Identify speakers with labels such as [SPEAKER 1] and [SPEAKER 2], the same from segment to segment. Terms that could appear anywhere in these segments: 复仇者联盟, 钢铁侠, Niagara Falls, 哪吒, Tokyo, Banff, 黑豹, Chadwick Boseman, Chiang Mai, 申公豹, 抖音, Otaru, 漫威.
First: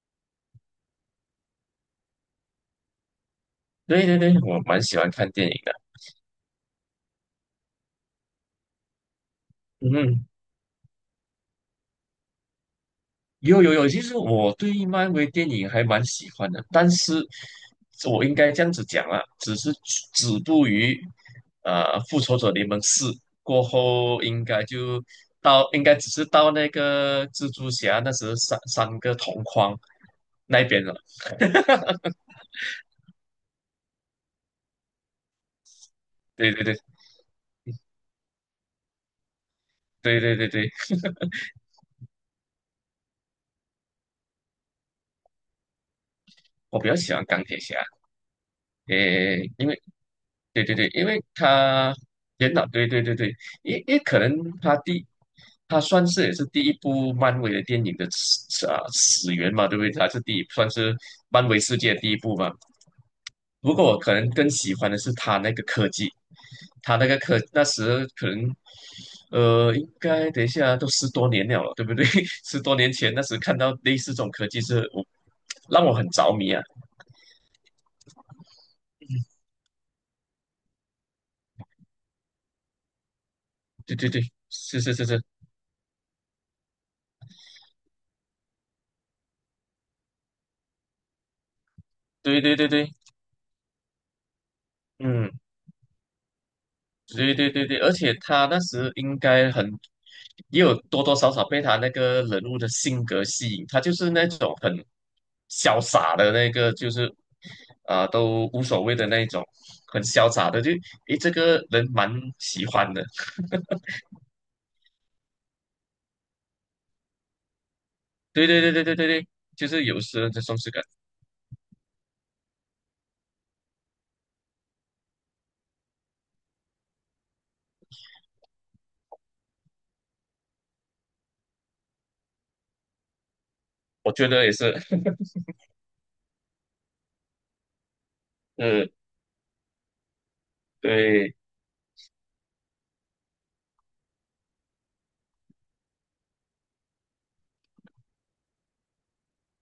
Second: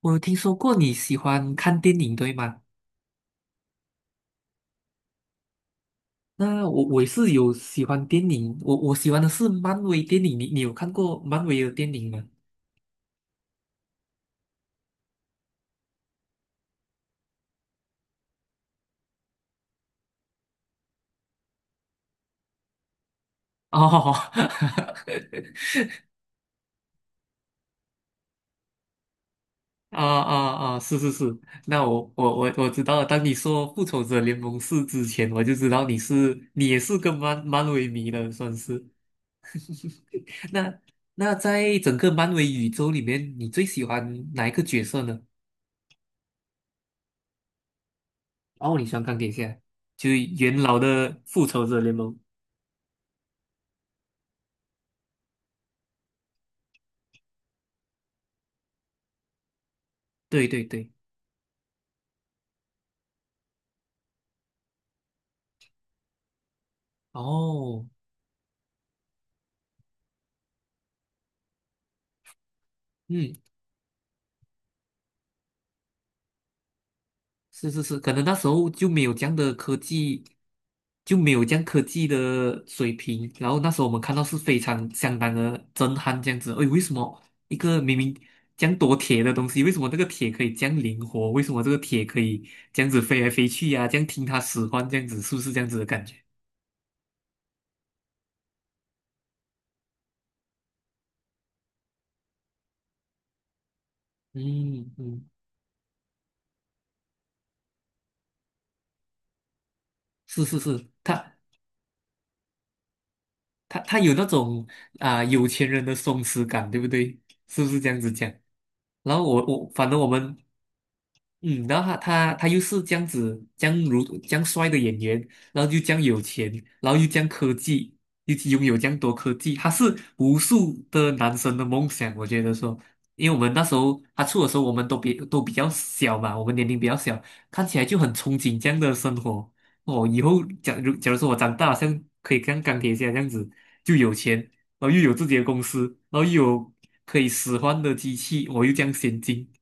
[SPEAKER 1] 我有听说过你喜欢看电影，对吗？
[SPEAKER 2] 对对对，我蛮喜欢看电影的。
[SPEAKER 1] 那我也是有喜欢电影，我喜欢的是漫威电
[SPEAKER 2] 嗯，
[SPEAKER 1] 影，你有看过漫威的电影吗？
[SPEAKER 2] 有有有，其实我对漫威电影还蛮喜欢的，但是我应该这样子讲啊，只是止步于《复仇者联盟四》过
[SPEAKER 1] 哦，
[SPEAKER 2] 后，应该只是到那个蜘蛛侠那时三个同框
[SPEAKER 1] 啊啊
[SPEAKER 2] 那
[SPEAKER 1] 啊！
[SPEAKER 2] 边了。
[SPEAKER 1] 是是是，那我知道了。当你说《复仇者联盟四》之前，我就知道你是
[SPEAKER 2] 对对
[SPEAKER 1] 你
[SPEAKER 2] 对
[SPEAKER 1] 也是个漫威迷了，算是。
[SPEAKER 2] 对对对对，
[SPEAKER 1] 那那在整个漫威宇宙里面，你最喜欢哪一个角色呢？
[SPEAKER 2] 我比较喜欢钢铁侠，
[SPEAKER 1] 哦，你喜欢钢铁
[SPEAKER 2] 诶，
[SPEAKER 1] 侠，
[SPEAKER 2] 因为
[SPEAKER 1] 就是元
[SPEAKER 2] 对对
[SPEAKER 1] 老
[SPEAKER 2] 对，因
[SPEAKER 1] 的
[SPEAKER 2] 为
[SPEAKER 1] 《复仇者联
[SPEAKER 2] 他
[SPEAKER 1] 盟》。
[SPEAKER 2] 电脑，对对对对，因为可能他第，他算是也是第一部漫威的电影的始源嘛，对不对？他是第一，
[SPEAKER 1] 对对
[SPEAKER 2] 算
[SPEAKER 1] 对，
[SPEAKER 2] 是漫威世界第一部嘛。不过我可能更喜欢的是他那个科技，他那个科那
[SPEAKER 1] 哦，
[SPEAKER 2] 时可能，应该等一下都十多年了，对不对？十多年前那
[SPEAKER 1] 嗯，
[SPEAKER 2] 时看到类似这种科技让我很着迷啊。
[SPEAKER 1] 是是是，可能那时候就没有这样的科技，就没有这样科技的水平。然后那时候我
[SPEAKER 2] 对
[SPEAKER 1] 们
[SPEAKER 2] 对
[SPEAKER 1] 看
[SPEAKER 2] 对，
[SPEAKER 1] 到是非
[SPEAKER 2] 是
[SPEAKER 1] 常
[SPEAKER 2] 是是
[SPEAKER 1] 相
[SPEAKER 2] 是，
[SPEAKER 1] 当的震撼，这样子。哎，为什么一个明明这样多铁的东西，为什么这个铁可以这样灵活？为什么这个铁可
[SPEAKER 2] 对
[SPEAKER 1] 以
[SPEAKER 2] 对对
[SPEAKER 1] 这样
[SPEAKER 2] 对，
[SPEAKER 1] 子飞来飞去呀、这样听他使唤，这样子
[SPEAKER 2] 嗯。
[SPEAKER 1] 是不是这样子的感觉？
[SPEAKER 2] 对对对对，而且他那时应该很，也有多多少少被他那个人物的性格吸引，他就是那种很
[SPEAKER 1] 嗯嗯，
[SPEAKER 2] 潇洒的那个，就是啊、都无所谓的那一种，很潇
[SPEAKER 1] 是
[SPEAKER 2] 洒
[SPEAKER 1] 是
[SPEAKER 2] 的，就
[SPEAKER 1] 是，
[SPEAKER 2] 诶这
[SPEAKER 1] 他。
[SPEAKER 2] 个人蛮喜欢的。
[SPEAKER 1] 他有那种啊、有钱人的松弛感，对不对？是不是这样子讲？
[SPEAKER 2] 对对对对对对
[SPEAKER 1] 然后
[SPEAKER 2] 对，
[SPEAKER 1] 我
[SPEAKER 2] 就
[SPEAKER 1] 我
[SPEAKER 2] 是
[SPEAKER 1] 反正
[SPEAKER 2] 有
[SPEAKER 1] 我
[SPEAKER 2] 时候
[SPEAKER 1] 们
[SPEAKER 2] 这松弛感，
[SPEAKER 1] 嗯，然后他又是这样子，这样如这样帅的演员，然后又这样有钱，然后又这样科技，又拥有这样多科技，他是无数的男生的梦想。我觉得说，因为我们那时候
[SPEAKER 2] 我
[SPEAKER 1] 他
[SPEAKER 2] 觉
[SPEAKER 1] 出
[SPEAKER 2] 得
[SPEAKER 1] 的
[SPEAKER 2] 也
[SPEAKER 1] 时候，我
[SPEAKER 2] 是，
[SPEAKER 1] 们都比较小嘛，我们年龄比较小，看起来就很憧憬这样
[SPEAKER 2] 嗯，
[SPEAKER 1] 的生活。哦，以后假如说
[SPEAKER 2] 对
[SPEAKER 1] 我长大，好像可以像钢铁侠这样子，就有钱，然后又有自己的公司，然后又有可以使唤的机器，我又这样先进。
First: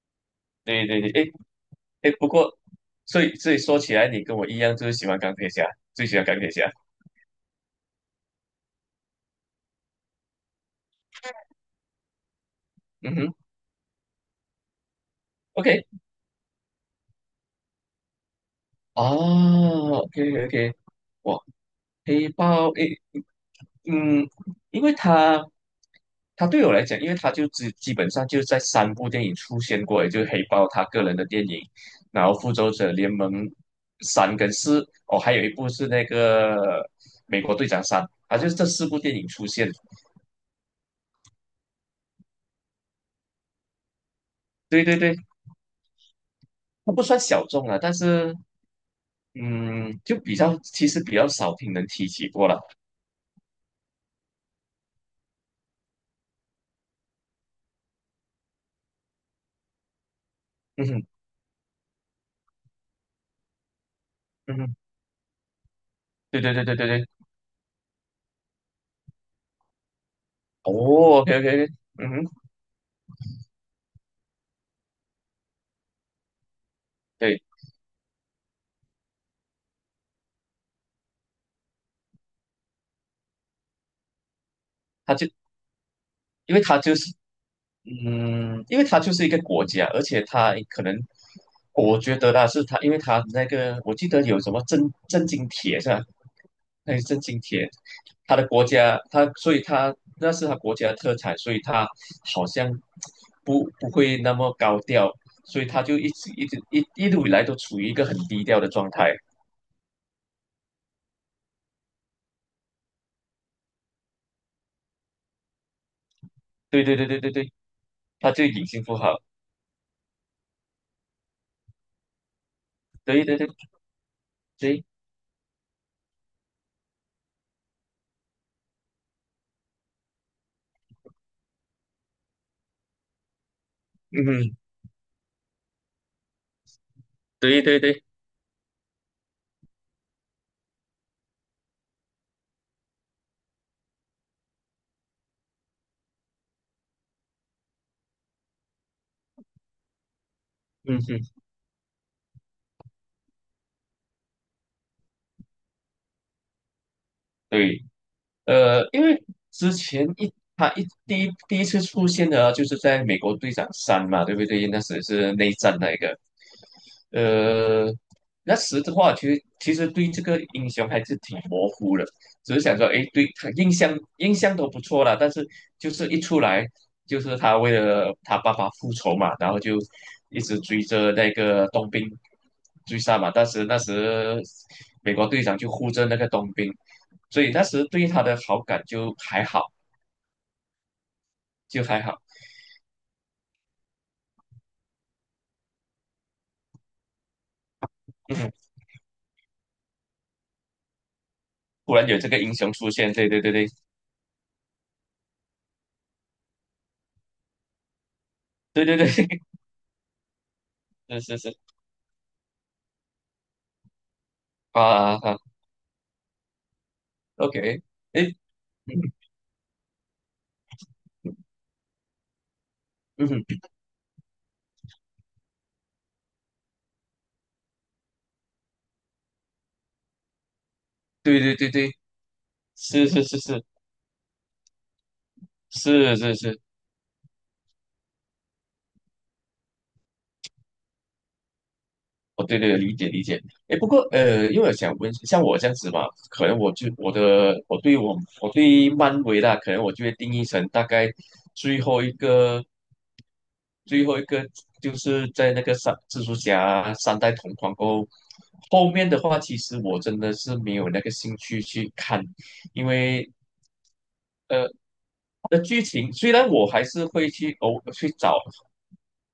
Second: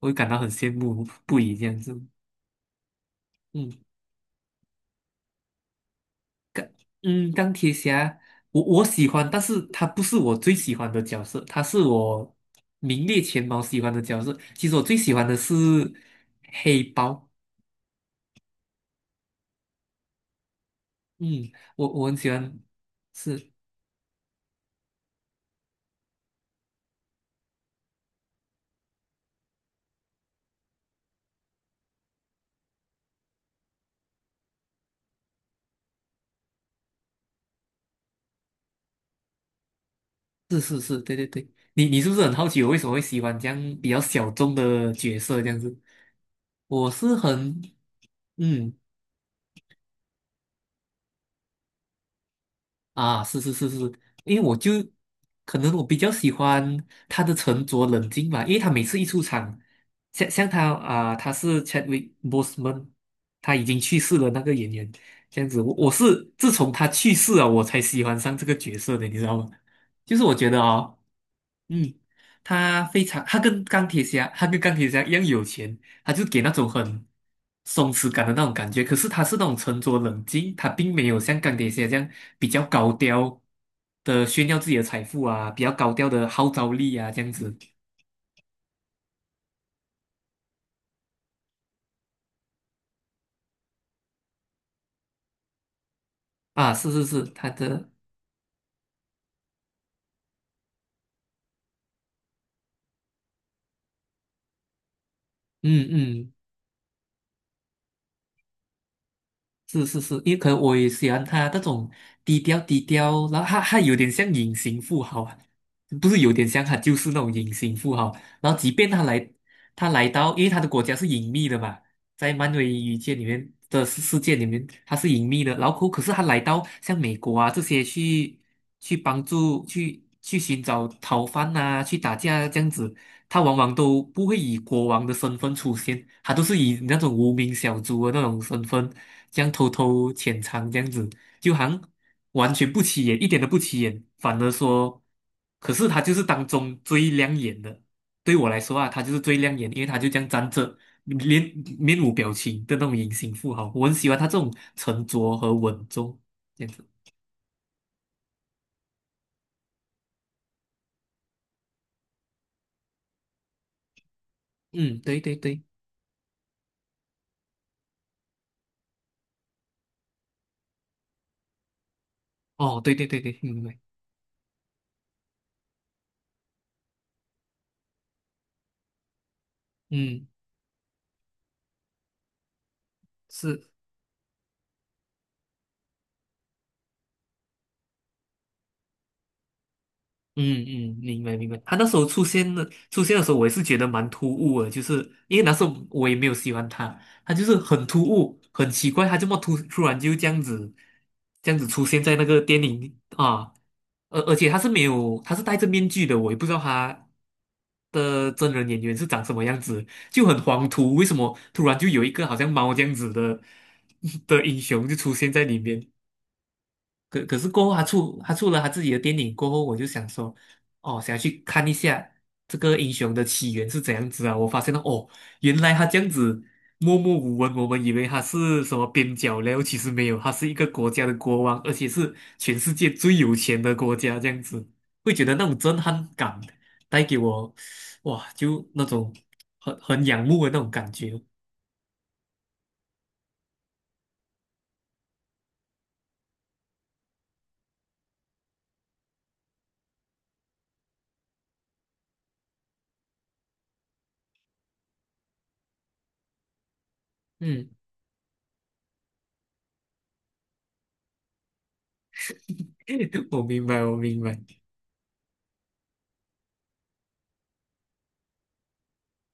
[SPEAKER 1] 我会感到很羡
[SPEAKER 2] 对对
[SPEAKER 1] 慕
[SPEAKER 2] 对，诶
[SPEAKER 1] 不已这样子。
[SPEAKER 2] 诶，不过所以
[SPEAKER 1] 嗯
[SPEAKER 2] 说起来，你跟我一样，就是喜欢钢铁侠，最喜欢钢铁侠。
[SPEAKER 1] 嗯，钢铁侠，我喜欢，但是他不是我最喜欢的角色，他是我名
[SPEAKER 2] 嗯
[SPEAKER 1] 列
[SPEAKER 2] 哼
[SPEAKER 1] 前茅喜欢的角色。其实我最喜欢的是
[SPEAKER 2] ，OK。
[SPEAKER 1] 黑豹。
[SPEAKER 2] 哦，OK OK，哇，
[SPEAKER 1] 嗯，我很
[SPEAKER 2] 黑
[SPEAKER 1] 喜欢，
[SPEAKER 2] 豹诶，
[SPEAKER 1] 是
[SPEAKER 2] 嗯，因为他对我来讲，因为他就基本上就在三部电影出现过，也就是黑豹他个人的电影，然后复仇者联盟三跟四，哦，还有一部是那个美国队长三，啊，就是这四部电影出现。
[SPEAKER 1] 是是是，对对对。你是不是很好奇我为什么会喜欢这样比较小众
[SPEAKER 2] 对
[SPEAKER 1] 的
[SPEAKER 2] 对对，
[SPEAKER 1] 角色这样子？我
[SPEAKER 2] 它不
[SPEAKER 1] 是
[SPEAKER 2] 算小
[SPEAKER 1] 很
[SPEAKER 2] 众啊，但是
[SPEAKER 1] 嗯。
[SPEAKER 2] 嗯，就比较其实比较少听人提起过了。
[SPEAKER 1] 啊，是是是是，因为我就可能我比较喜欢他的沉着冷静吧，因为他每次一出场，像他
[SPEAKER 2] 嗯哼，
[SPEAKER 1] 啊、他是 Chadwick Boseman，他已经去世了那个
[SPEAKER 2] 嗯
[SPEAKER 1] 演
[SPEAKER 2] 哼，
[SPEAKER 1] 员，这样子，我是
[SPEAKER 2] 对
[SPEAKER 1] 自
[SPEAKER 2] 对对
[SPEAKER 1] 从
[SPEAKER 2] 对
[SPEAKER 1] 他
[SPEAKER 2] 对
[SPEAKER 1] 去
[SPEAKER 2] 对。
[SPEAKER 1] 世了，我才喜欢上这个角色的，你知道吗？就是我觉得
[SPEAKER 2] 哦
[SPEAKER 1] 啊。
[SPEAKER 2] ，OK OK，
[SPEAKER 1] 嗯，
[SPEAKER 2] 嗯哼，
[SPEAKER 1] 他非常，他跟钢铁侠，他跟钢铁侠一样有钱，他就给那种很
[SPEAKER 2] 对，
[SPEAKER 1] 松弛感的那种感觉。可是他是那种沉着冷静，他并没有像钢铁侠这样比较高调的炫耀自己的财
[SPEAKER 2] 他
[SPEAKER 1] 富
[SPEAKER 2] 就
[SPEAKER 1] 啊，比较高调的号
[SPEAKER 2] 因为
[SPEAKER 1] 召
[SPEAKER 2] 他就
[SPEAKER 1] 力
[SPEAKER 2] 是
[SPEAKER 1] 啊，这样子
[SPEAKER 2] 嗯，因为他就是一个国家，而且他可能我觉得啦，是他，因为他那个我记得有什么震惊铁是吧？
[SPEAKER 1] 啊，是
[SPEAKER 2] 那个
[SPEAKER 1] 是
[SPEAKER 2] 震
[SPEAKER 1] 是，
[SPEAKER 2] 惊
[SPEAKER 1] 他
[SPEAKER 2] 铁，
[SPEAKER 1] 的，
[SPEAKER 2] 他的国家，所以他那是他国家的特产，所以他好像不会那么高调，所以他
[SPEAKER 1] 嗯
[SPEAKER 2] 就一直
[SPEAKER 1] 嗯。
[SPEAKER 2] 一直一一路以来都处于一个很低调的状态。
[SPEAKER 1] 是是是，因为可能我也喜欢他那种低调，然后他有点像隐形富豪啊，不是有点像，他
[SPEAKER 2] 对
[SPEAKER 1] 就
[SPEAKER 2] 对对
[SPEAKER 1] 是那
[SPEAKER 2] 对对
[SPEAKER 1] 种隐
[SPEAKER 2] 对，
[SPEAKER 1] 形富豪。
[SPEAKER 2] 他就
[SPEAKER 1] 然后
[SPEAKER 2] 隐
[SPEAKER 1] 即
[SPEAKER 2] 形
[SPEAKER 1] 便
[SPEAKER 2] 富
[SPEAKER 1] 他
[SPEAKER 2] 豪，
[SPEAKER 1] 来，他来到，因为他的国家是隐秘的嘛，在漫威宇宙里
[SPEAKER 2] 对对对
[SPEAKER 1] 面的世界里面，
[SPEAKER 2] 对，
[SPEAKER 1] 他是隐秘的。然后可是他来到像美国啊这些去去帮助去寻找逃犯啊，去打架这样子，他往往都不
[SPEAKER 2] 嗯
[SPEAKER 1] 会以
[SPEAKER 2] 哼
[SPEAKER 1] 国王的身份出现，他都是以那种无名
[SPEAKER 2] 对
[SPEAKER 1] 小
[SPEAKER 2] 对对，
[SPEAKER 1] 卒的那种身份，这样偷偷潜藏这样子，就好像完全不起眼，一点都不起眼，反而说，可是他就是当中最亮眼的。对我来说啊，他就是最亮眼，因为他就这样站着，
[SPEAKER 2] 嗯哼，
[SPEAKER 1] 面面无表情的那种隐形富豪，我很喜欢他这种沉着和稳重这样子。
[SPEAKER 2] 对，因为之前他第一次出现的啊就是在美国队长三嘛，对不对？那
[SPEAKER 1] 嗯，
[SPEAKER 2] 时
[SPEAKER 1] 对
[SPEAKER 2] 是
[SPEAKER 1] 对
[SPEAKER 2] 内
[SPEAKER 1] 对，
[SPEAKER 2] 战那一个，呃，那时的话，其实对这个英雄还是挺模糊的，只是想
[SPEAKER 1] 哦，
[SPEAKER 2] 说，
[SPEAKER 1] 对
[SPEAKER 2] 诶，
[SPEAKER 1] 对对
[SPEAKER 2] 对
[SPEAKER 1] 对，
[SPEAKER 2] 他
[SPEAKER 1] 明
[SPEAKER 2] 印
[SPEAKER 1] 白，
[SPEAKER 2] 象印象都不错啦，但是就是一出来，就是他为了他爸爸复仇嘛，然后就
[SPEAKER 1] 嗯，
[SPEAKER 2] 一直追着那个冬兵追杀嘛。但是
[SPEAKER 1] 是。
[SPEAKER 2] 那时美国队长就护着那个冬兵，所以那时对他的好感就还好，
[SPEAKER 1] 嗯嗯，明白明白。他
[SPEAKER 2] 就
[SPEAKER 1] 那时
[SPEAKER 2] 还
[SPEAKER 1] 候
[SPEAKER 2] 好。
[SPEAKER 1] 出现的时候，我也是觉得蛮突兀的，就是因为那时候我也没有喜欢他，他就是很突兀，
[SPEAKER 2] 嗯，
[SPEAKER 1] 很奇怪，他这么突然就这样子，这样子出
[SPEAKER 2] 突
[SPEAKER 1] 现
[SPEAKER 2] 然
[SPEAKER 1] 在
[SPEAKER 2] 有
[SPEAKER 1] 那
[SPEAKER 2] 这个
[SPEAKER 1] 个
[SPEAKER 2] 英
[SPEAKER 1] 电
[SPEAKER 2] 雄
[SPEAKER 1] 影
[SPEAKER 2] 出
[SPEAKER 1] 里
[SPEAKER 2] 现，对对
[SPEAKER 1] 啊，
[SPEAKER 2] 对对
[SPEAKER 1] 而且他是没有，他是戴着面具的，我也不知道他的真人演
[SPEAKER 2] 对
[SPEAKER 1] 员
[SPEAKER 2] 对
[SPEAKER 1] 是
[SPEAKER 2] 对，
[SPEAKER 1] 长什 么样子，就很黄图，为什
[SPEAKER 2] 是
[SPEAKER 1] 么
[SPEAKER 2] 是是
[SPEAKER 1] 突然就有一个好像猫这样子的 的英雄就出
[SPEAKER 2] 啊
[SPEAKER 1] 现
[SPEAKER 2] 啊
[SPEAKER 1] 在里面？可是过后
[SPEAKER 2] ，OK，
[SPEAKER 1] 他
[SPEAKER 2] 诶。
[SPEAKER 1] 出了他自己的电影过后，我就想说，哦，想要去看一下这个英雄的
[SPEAKER 2] 嗯哼，
[SPEAKER 1] 起源是怎样子啊？我发现了哦，原来他这样子默默无闻，我们以为他是什么边角料，其实没有，他是一个国家的
[SPEAKER 2] 对
[SPEAKER 1] 国
[SPEAKER 2] 对
[SPEAKER 1] 王，
[SPEAKER 2] 对
[SPEAKER 1] 而且
[SPEAKER 2] 对，
[SPEAKER 1] 是全世界
[SPEAKER 2] 是
[SPEAKER 1] 最
[SPEAKER 2] 是
[SPEAKER 1] 有
[SPEAKER 2] 是
[SPEAKER 1] 钱
[SPEAKER 2] 是
[SPEAKER 1] 的国家，这样子会觉得那种震撼
[SPEAKER 2] 是是
[SPEAKER 1] 感
[SPEAKER 2] 是，
[SPEAKER 1] 带给我，哇，就那种很仰慕的那种感觉。
[SPEAKER 2] 哦对对理解理解。哎，不过因为我想问，像我这样子嘛，可能我就我的我对我我对漫威啦，可能我就会定义成大概最后一个最后一个就是在那个三蜘蛛侠三代同
[SPEAKER 1] 嗯，
[SPEAKER 2] 框过后，后面的话其实我真的是没有那个兴趣去看，因为
[SPEAKER 1] 我明白，我明白。
[SPEAKER 2] 呃。的剧情虽然我还是会去偶去找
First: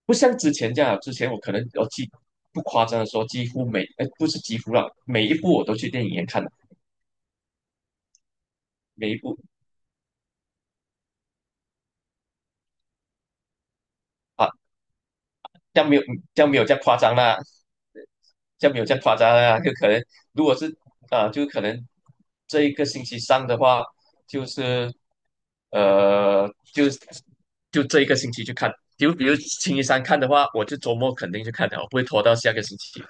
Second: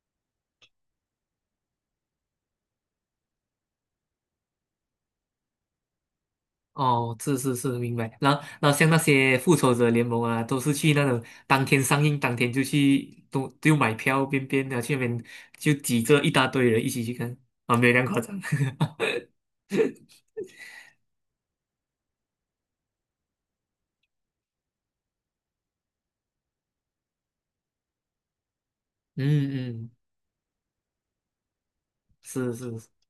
[SPEAKER 2] 不像之前这样啊，之前我可能不夸张的说，几乎每哎不是几乎啦，每一部我都去电影院看的，
[SPEAKER 1] 哦，是是是，明白。然后，然后像那
[SPEAKER 2] 每一
[SPEAKER 1] 些
[SPEAKER 2] 部
[SPEAKER 1] 复仇者联盟啊，都是去那种当天上映，当天就去，都就买票，边
[SPEAKER 2] 啊，
[SPEAKER 1] 边的去那边就
[SPEAKER 2] 这样没
[SPEAKER 1] 挤
[SPEAKER 2] 有
[SPEAKER 1] 着一
[SPEAKER 2] 这
[SPEAKER 1] 大
[SPEAKER 2] 样没有
[SPEAKER 1] 堆
[SPEAKER 2] 这样
[SPEAKER 1] 人一
[SPEAKER 2] 夸
[SPEAKER 1] 起去
[SPEAKER 2] 张
[SPEAKER 1] 看
[SPEAKER 2] 啦，
[SPEAKER 1] 啊，没有那样夸张。
[SPEAKER 2] 这样没有这样夸张啦，就可能如果是啊，就可能这一个星期上的话，就是呃，就是这一个星期去看，就 比如
[SPEAKER 1] 嗯
[SPEAKER 2] 星期
[SPEAKER 1] 嗯，
[SPEAKER 2] 三看的话，我就周末肯定去看的，我不会拖到
[SPEAKER 1] 是
[SPEAKER 2] 下个星
[SPEAKER 1] 是。
[SPEAKER 2] 期。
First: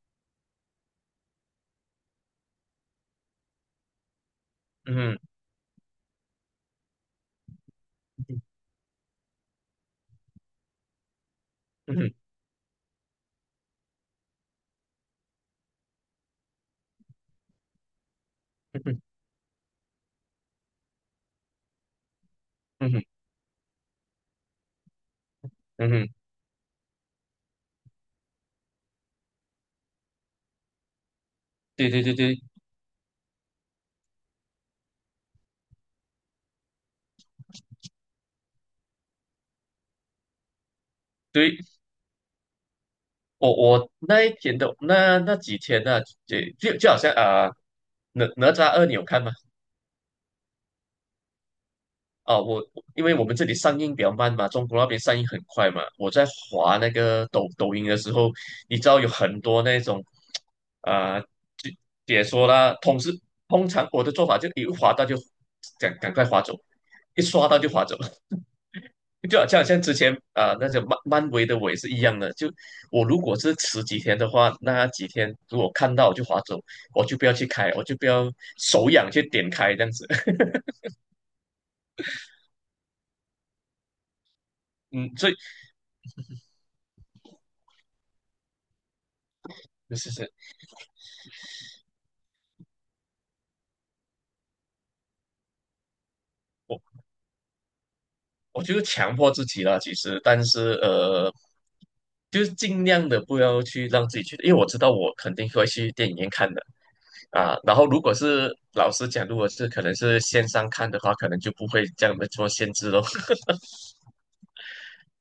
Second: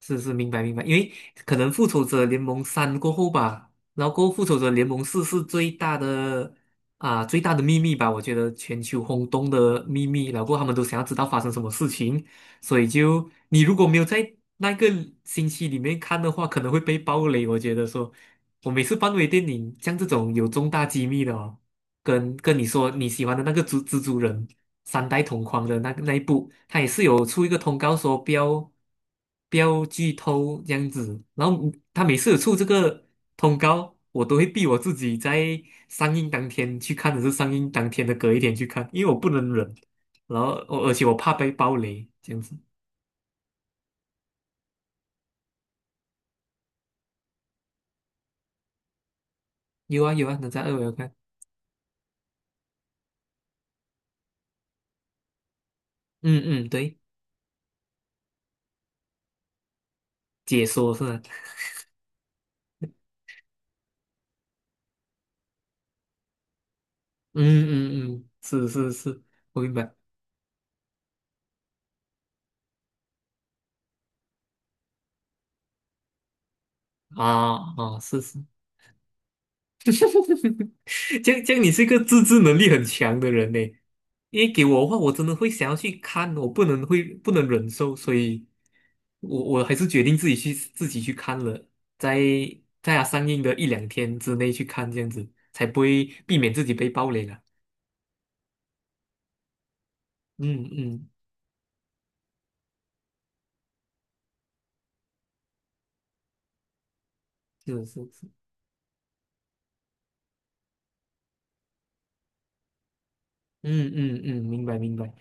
[SPEAKER 1] 是是，明白明白，因为可能复仇者联盟三过后吧，然后过后复仇者联
[SPEAKER 2] 嗯
[SPEAKER 1] 盟
[SPEAKER 2] 哼
[SPEAKER 1] 四是最大的啊最大的秘密吧，我觉
[SPEAKER 2] 嗯
[SPEAKER 1] 得全球轰动的秘密，然后过后他们都想要知道发生什么事
[SPEAKER 2] 嗯
[SPEAKER 1] 情，所以就你如果没有在那个星期里面看的话，可能会被爆雷。我觉得说，我每次
[SPEAKER 2] 嗯
[SPEAKER 1] 漫威电影像这种有重大机密的哦，跟你说
[SPEAKER 2] 嗯
[SPEAKER 1] 你喜欢的那个蜘蛛人。三代同框的
[SPEAKER 2] 嗯
[SPEAKER 1] 那个
[SPEAKER 2] 嗯，
[SPEAKER 1] 那一部，他也是有出一个通告说不要剧透这样子。然后
[SPEAKER 2] 对对
[SPEAKER 1] 他
[SPEAKER 2] 对
[SPEAKER 1] 每次有
[SPEAKER 2] 对
[SPEAKER 1] 出这个通告，我都会逼我自己在上映当天去看，还是上映当天的隔一天去看，因为我不能忍。然后而且我怕被
[SPEAKER 2] 对。
[SPEAKER 1] 暴雷这样子。
[SPEAKER 2] 我那一天的那几天呢、就好像啊、哪吒二你有看吗？
[SPEAKER 1] 有啊有啊，哪吒二我有看。
[SPEAKER 2] 啊，因为我们这里上映比较慢嘛，中国那边上映很快嘛。我在
[SPEAKER 1] 嗯嗯，
[SPEAKER 2] 滑那
[SPEAKER 1] 对，
[SPEAKER 2] 个抖音的时候，你知道有很多那种
[SPEAKER 1] 解说是
[SPEAKER 2] 啊、
[SPEAKER 1] 吧？
[SPEAKER 2] 就解说啦，通常我的做法就一滑到就赶快滑走，一刷到
[SPEAKER 1] 嗯
[SPEAKER 2] 就滑走。
[SPEAKER 1] 嗯嗯，是是是，
[SPEAKER 2] 就好
[SPEAKER 1] 我
[SPEAKER 2] 像
[SPEAKER 1] 明
[SPEAKER 2] 像
[SPEAKER 1] 白。
[SPEAKER 2] 之前啊、那个漫威的我也是一样的。就我如果是迟几天的话，那几天如果看到我就划走，我就不要去开，
[SPEAKER 1] 啊
[SPEAKER 2] 我就
[SPEAKER 1] 啊，
[SPEAKER 2] 不
[SPEAKER 1] 是
[SPEAKER 2] 要
[SPEAKER 1] 是。
[SPEAKER 2] 手痒去点开这样子。
[SPEAKER 1] 这样你是一个自制能力很强的人呢。因为给我的话，我
[SPEAKER 2] 嗯，
[SPEAKER 1] 真
[SPEAKER 2] 所
[SPEAKER 1] 的
[SPEAKER 2] 以
[SPEAKER 1] 会想要去看，我不能忍受，所以我还是决
[SPEAKER 2] 是
[SPEAKER 1] 定
[SPEAKER 2] 是，
[SPEAKER 1] 自己去看了，在在它上映的一两天之内去看，这样子才不会避免自己
[SPEAKER 2] 我
[SPEAKER 1] 被暴雷了。
[SPEAKER 2] 我就是强迫自己啦，其实，但
[SPEAKER 1] 嗯
[SPEAKER 2] 是
[SPEAKER 1] 嗯，
[SPEAKER 2] 就是尽量的不要去让自己去，因为我知道我肯定会去电影院看的啊。然
[SPEAKER 1] 是
[SPEAKER 2] 后
[SPEAKER 1] 是
[SPEAKER 2] 如果
[SPEAKER 1] 是，
[SPEAKER 2] 是老实讲，如果是可能是线上看的话，可能就不会这样的做限制咯。
[SPEAKER 1] 嗯嗯嗯，明白明白。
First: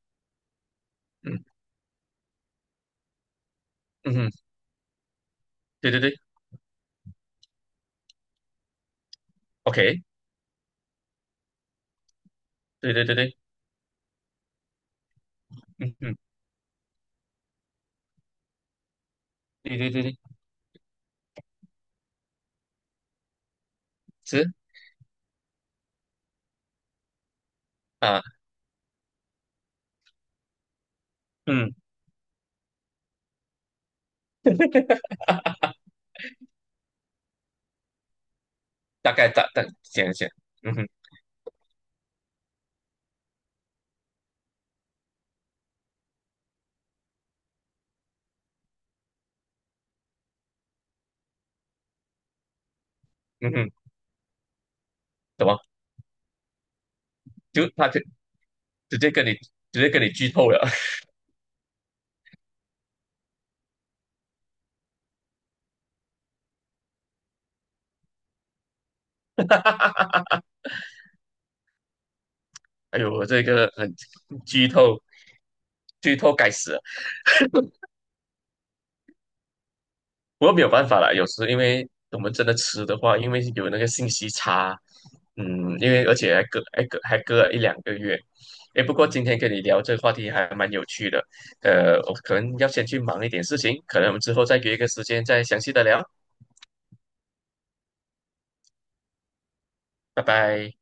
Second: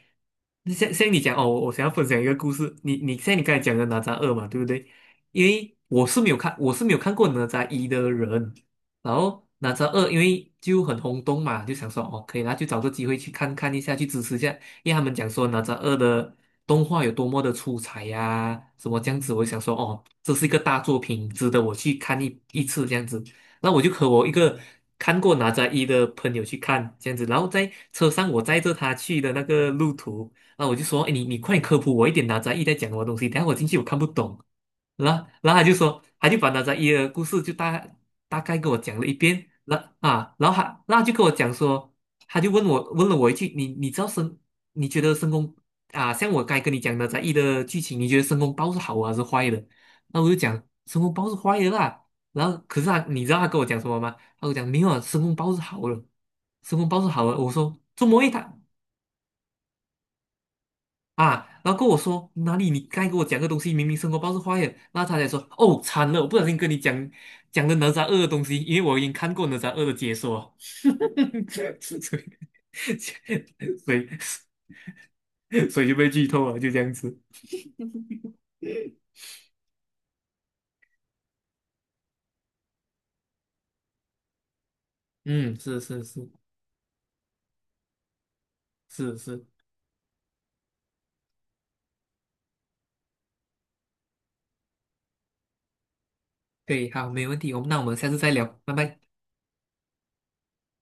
[SPEAKER 1] 那像你讲
[SPEAKER 2] 嗯
[SPEAKER 1] 哦，我想要分享一个故事。你像你刚才讲的哪吒
[SPEAKER 2] 嗯，
[SPEAKER 1] 二嘛，对不对？因为
[SPEAKER 2] 对对
[SPEAKER 1] 我是
[SPEAKER 2] 对
[SPEAKER 1] 没有看，我是没有看过哪吒一的人。然后哪吒
[SPEAKER 2] ，OK。
[SPEAKER 1] 二因为就很轰动嘛，就想说哦，可以啦，就找个
[SPEAKER 2] 对对
[SPEAKER 1] 机
[SPEAKER 2] 对
[SPEAKER 1] 会去
[SPEAKER 2] 对，
[SPEAKER 1] 看看一下，去支持一下。因为他们讲说哪吒二
[SPEAKER 2] 嗯，嗯，
[SPEAKER 1] 的动画有多么的出彩呀、什么这样子，我就想说
[SPEAKER 2] 对对对
[SPEAKER 1] 哦，
[SPEAKER 2] 对，
[SPEAKER 1] 这是一个大作品，值得我去看一次这样子。那我就和我一
[SPEAKER 2] 是
[SPEAKER 1] 个看过哪吒一的朋友去看这样子，然后在车
[SPEAKER 2] 啊，
[SPEAKER 1] 上我载着他去的那个路途。啊，我就说，哎，你快点
[SPEAKER 2] 嗯，
[SPEAKER 1] 科普我一点哪吒一在讲什么东西，等下我进去我看不懂。然 后然后他就说，他就把哪吒一的故事就大概给我讲了一
[SPEAKER 2] 大概
[SPEAKER 1] 遍，
[SPEAKER 2] 想一想，
[SPEAKER 1] 然后
[SPEAKER 2] 嗯
[SPEAKER 1] 他
[SPEAKER 2] 哼
[SPEAKER 1] 那就跟我讲说，他就问我问了我一句，你知道申，你觉得申公啊，像我该跟你讲哪吒一的剧情，你觉得申公豹是好啊还是坏的？那我就讲申公豹是坏的啦。然后可是他，你知道他
[SPEAKER 2] 嗯
[SPEAKER 1] 跟我
[SPEAKER 2] 哼，
[SPEAKER 1] 讲什么吗？他跟我讲没有啊，申公
[SPEAKER 2] 怎
[SPEAKER 1] 豹
[SPEAKER 2] 么
[SPEAKER 1] 是好的，申公豹是好的。我
[SPEAKER 2] 就
[SPEAKER 1] 说这么？一他
[SPEAKER 2] 直接跟你直接跟你剧透了，
[SPEAKER 1] 啊，然后跟我说哪里你该给我讲个东西，明明生活报是坏的，然后他才说哦惨了，我不小心跟你讲了哪吒二的东西，因为我已经看过哪吒二的解 说，所以
[SPEAKER 2] 哎呦，我这个
[SPEAKER 1] 所
[SPEAKER 2] 很
[SPEAKER 1] 以
[SPEAKER 2] 剧透，
[SPEAKER 1] 所以就被
[SPEAKER 2] 剧
[SPEAKER 1] 剧
[SPEAKER 2] 透
[SPEAKER 1] 透
[SPEAKER 2] 该
[SPEAKER 1] 了，就
[SPEAKER 2] 死
[SPEAKER 1] 这
[SPEAKER 2] 啊。
[SPEAKER 1] 样子。
[SPEAKER 2] 不过没有办法啦，有时因为我们真的吃的话，因为有那个信息差，
[SPEAKER 1] 嗯，
[SPEAKER 2] 嗯，
[SPEAKER 1] 是
[SPEAKER 2] 因
[SPEAKER 1] 是
[SPEAKER 2] 为而
[SPEAKER 1] 是
[SPEAKER 2] 且还隔了一两个月。诶，不过
[SPEAKER 1] 是
[SPEAKER 2] 今天
[SPEAKER 1] 是，
[SPEAKER 2] 跟你聊这个话题还蛮有趣的，我可能要先去忙一点事情，可能我们之后再约一个时间再详细的聊，
[SPEAKER 1] 对，好，没问题，我们那我们下次再聊，拜拜。
[SPEAKER 2] 拜拜。